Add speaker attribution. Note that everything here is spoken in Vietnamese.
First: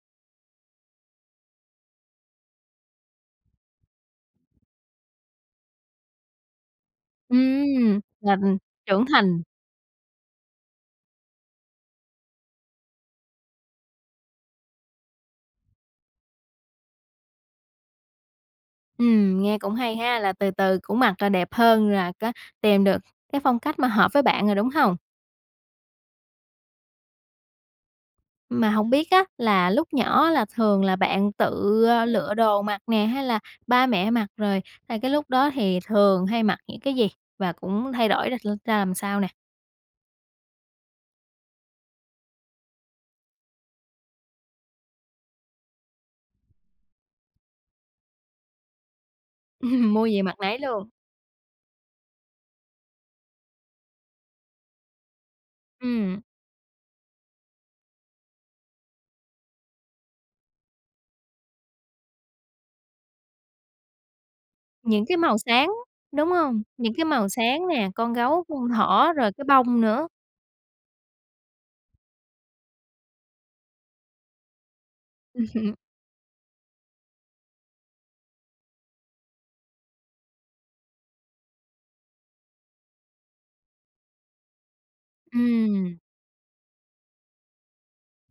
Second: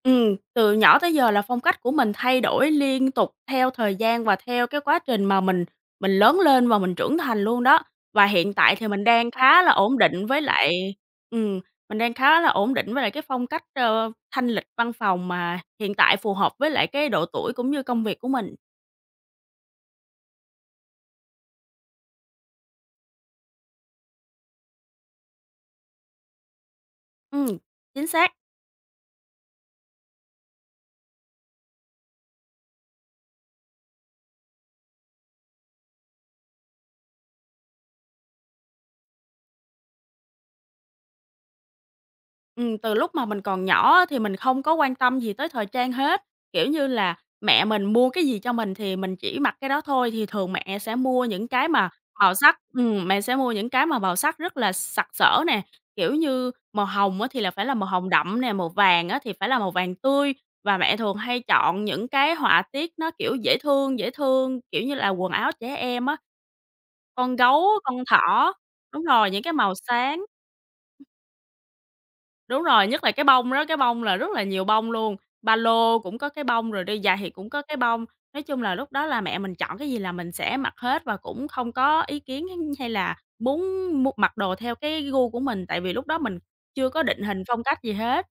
Speaker 1: Ừm, từ nhỏ tới giờ là phong cách của mình thay đổi liên tục theo thời gian và theo cái quá trình mà mình mình lớn lên và mình trưởng thành luôn đó.
Speaker 2: Ừm,
Speaker 1: Và
Speaker 2: ng
Speaker 1: hiện
Speaker 2: ừm,
Speaker 1: tại thì mình
Speaker 2: trưởng
Speaker 1: đang
Speaker 2: thành.
Speaker 1: khá là ổn định với lại ừm, mình đang khá là ổn định với lại cái phong cách, ờ, thanh lịch văn phòng mà hiện tại phù hợp với lại cái độ tuổi cũng như công việc của mình.
Speaker 2: Ừm, nghe cũng hay ha, là từ từ cũng mặc là đẹp hơn, là có tìm được cái phong cách mà hợp với bạn rồi, đúng hông?
Speaker 1: Ừm, chính xác.
Speaker 2: Mà hông biết á là lúc nhỏ á là thường là bạn tự lựa đồ mặc nè hay là ba mẹ mặc rồi, à, cái lúc đó thì thường hay mặc những cái gì và cũng thay đổi ra r ra làm sao nè?
Speaker 1: Ừm, từ lúc mà mình còn nhỏ á thì mình không có quan tâm gì tới thời trang hết. Kiểu như là, mẹ mình mua cái gì cho mình thì mình chỉ mặc cái đó
Speaker 2: Ừm, mua
Speaker 1: thôi
Speaker 2: gì
Speaker 1: thì
Speaker 2: mặc
Speaker 1: thường
Speaker 2: nấy
Speaker 1: mẹ
Speaker 2: luôn.
Speaker 1: sẽ mua những cái mà màu sắc. Ừm, mẹ sẽ mua những cái mà màu sắc rất là sặc sỡ nè, kiểu
Speaker 2: Ừm.
Speaker 1: như, màu hồng á thì là phải là màu hồng đậm nè, màu vàng á thì phải là màu vàng tươi và mẹ thường hay chọn những cái họa tiết nó, kiểu, dễ thương, dễ thương, kiểu như
Speaker 2: Những
Speaker 1: là,
Speaker 2: cái
Speaker 1: quần
Speaker 2: màu
Speaker 1: áo
Speaker 2: sáng,
Speaker 1: trẻ em á,
Speaker 2: đúng hông? Những cái màu
Speaker 1: con
Speaker 2: sáng
Speaker 1: gấu,
Speaker 2: nè,
Speaker 1: con
Speaker 2: con gấu,
Speaker 1: thỏ,
Speaker 2: con
Speaker 1: đúng
Speaker 2: thỏ,
Speaker 1: rồi,
Speaker 2: rồi
Speaker 1: những
Speaker 2: cái
Speaker 1: cái màu
Speaker 2: bông nữa.
Speaker 1: sáng. Đúng rồi, nhất là cái bông đó, cái bông là rất là nhiều bông luôn, ba lô cũng có cái bông rồi đi giày thì cũng có cái bông. Nói chung là lúc đó là mẹ mình chọn cái gì là mình sẽ mặc hết và cũng không có ý kiến kiến, hay là muốn mua mặc đồ theo cái gu của mình, tại vì
Speaker 2: Ừm.
Speaker 1: lúc đó mình chưa có định hình phong cách gì hết.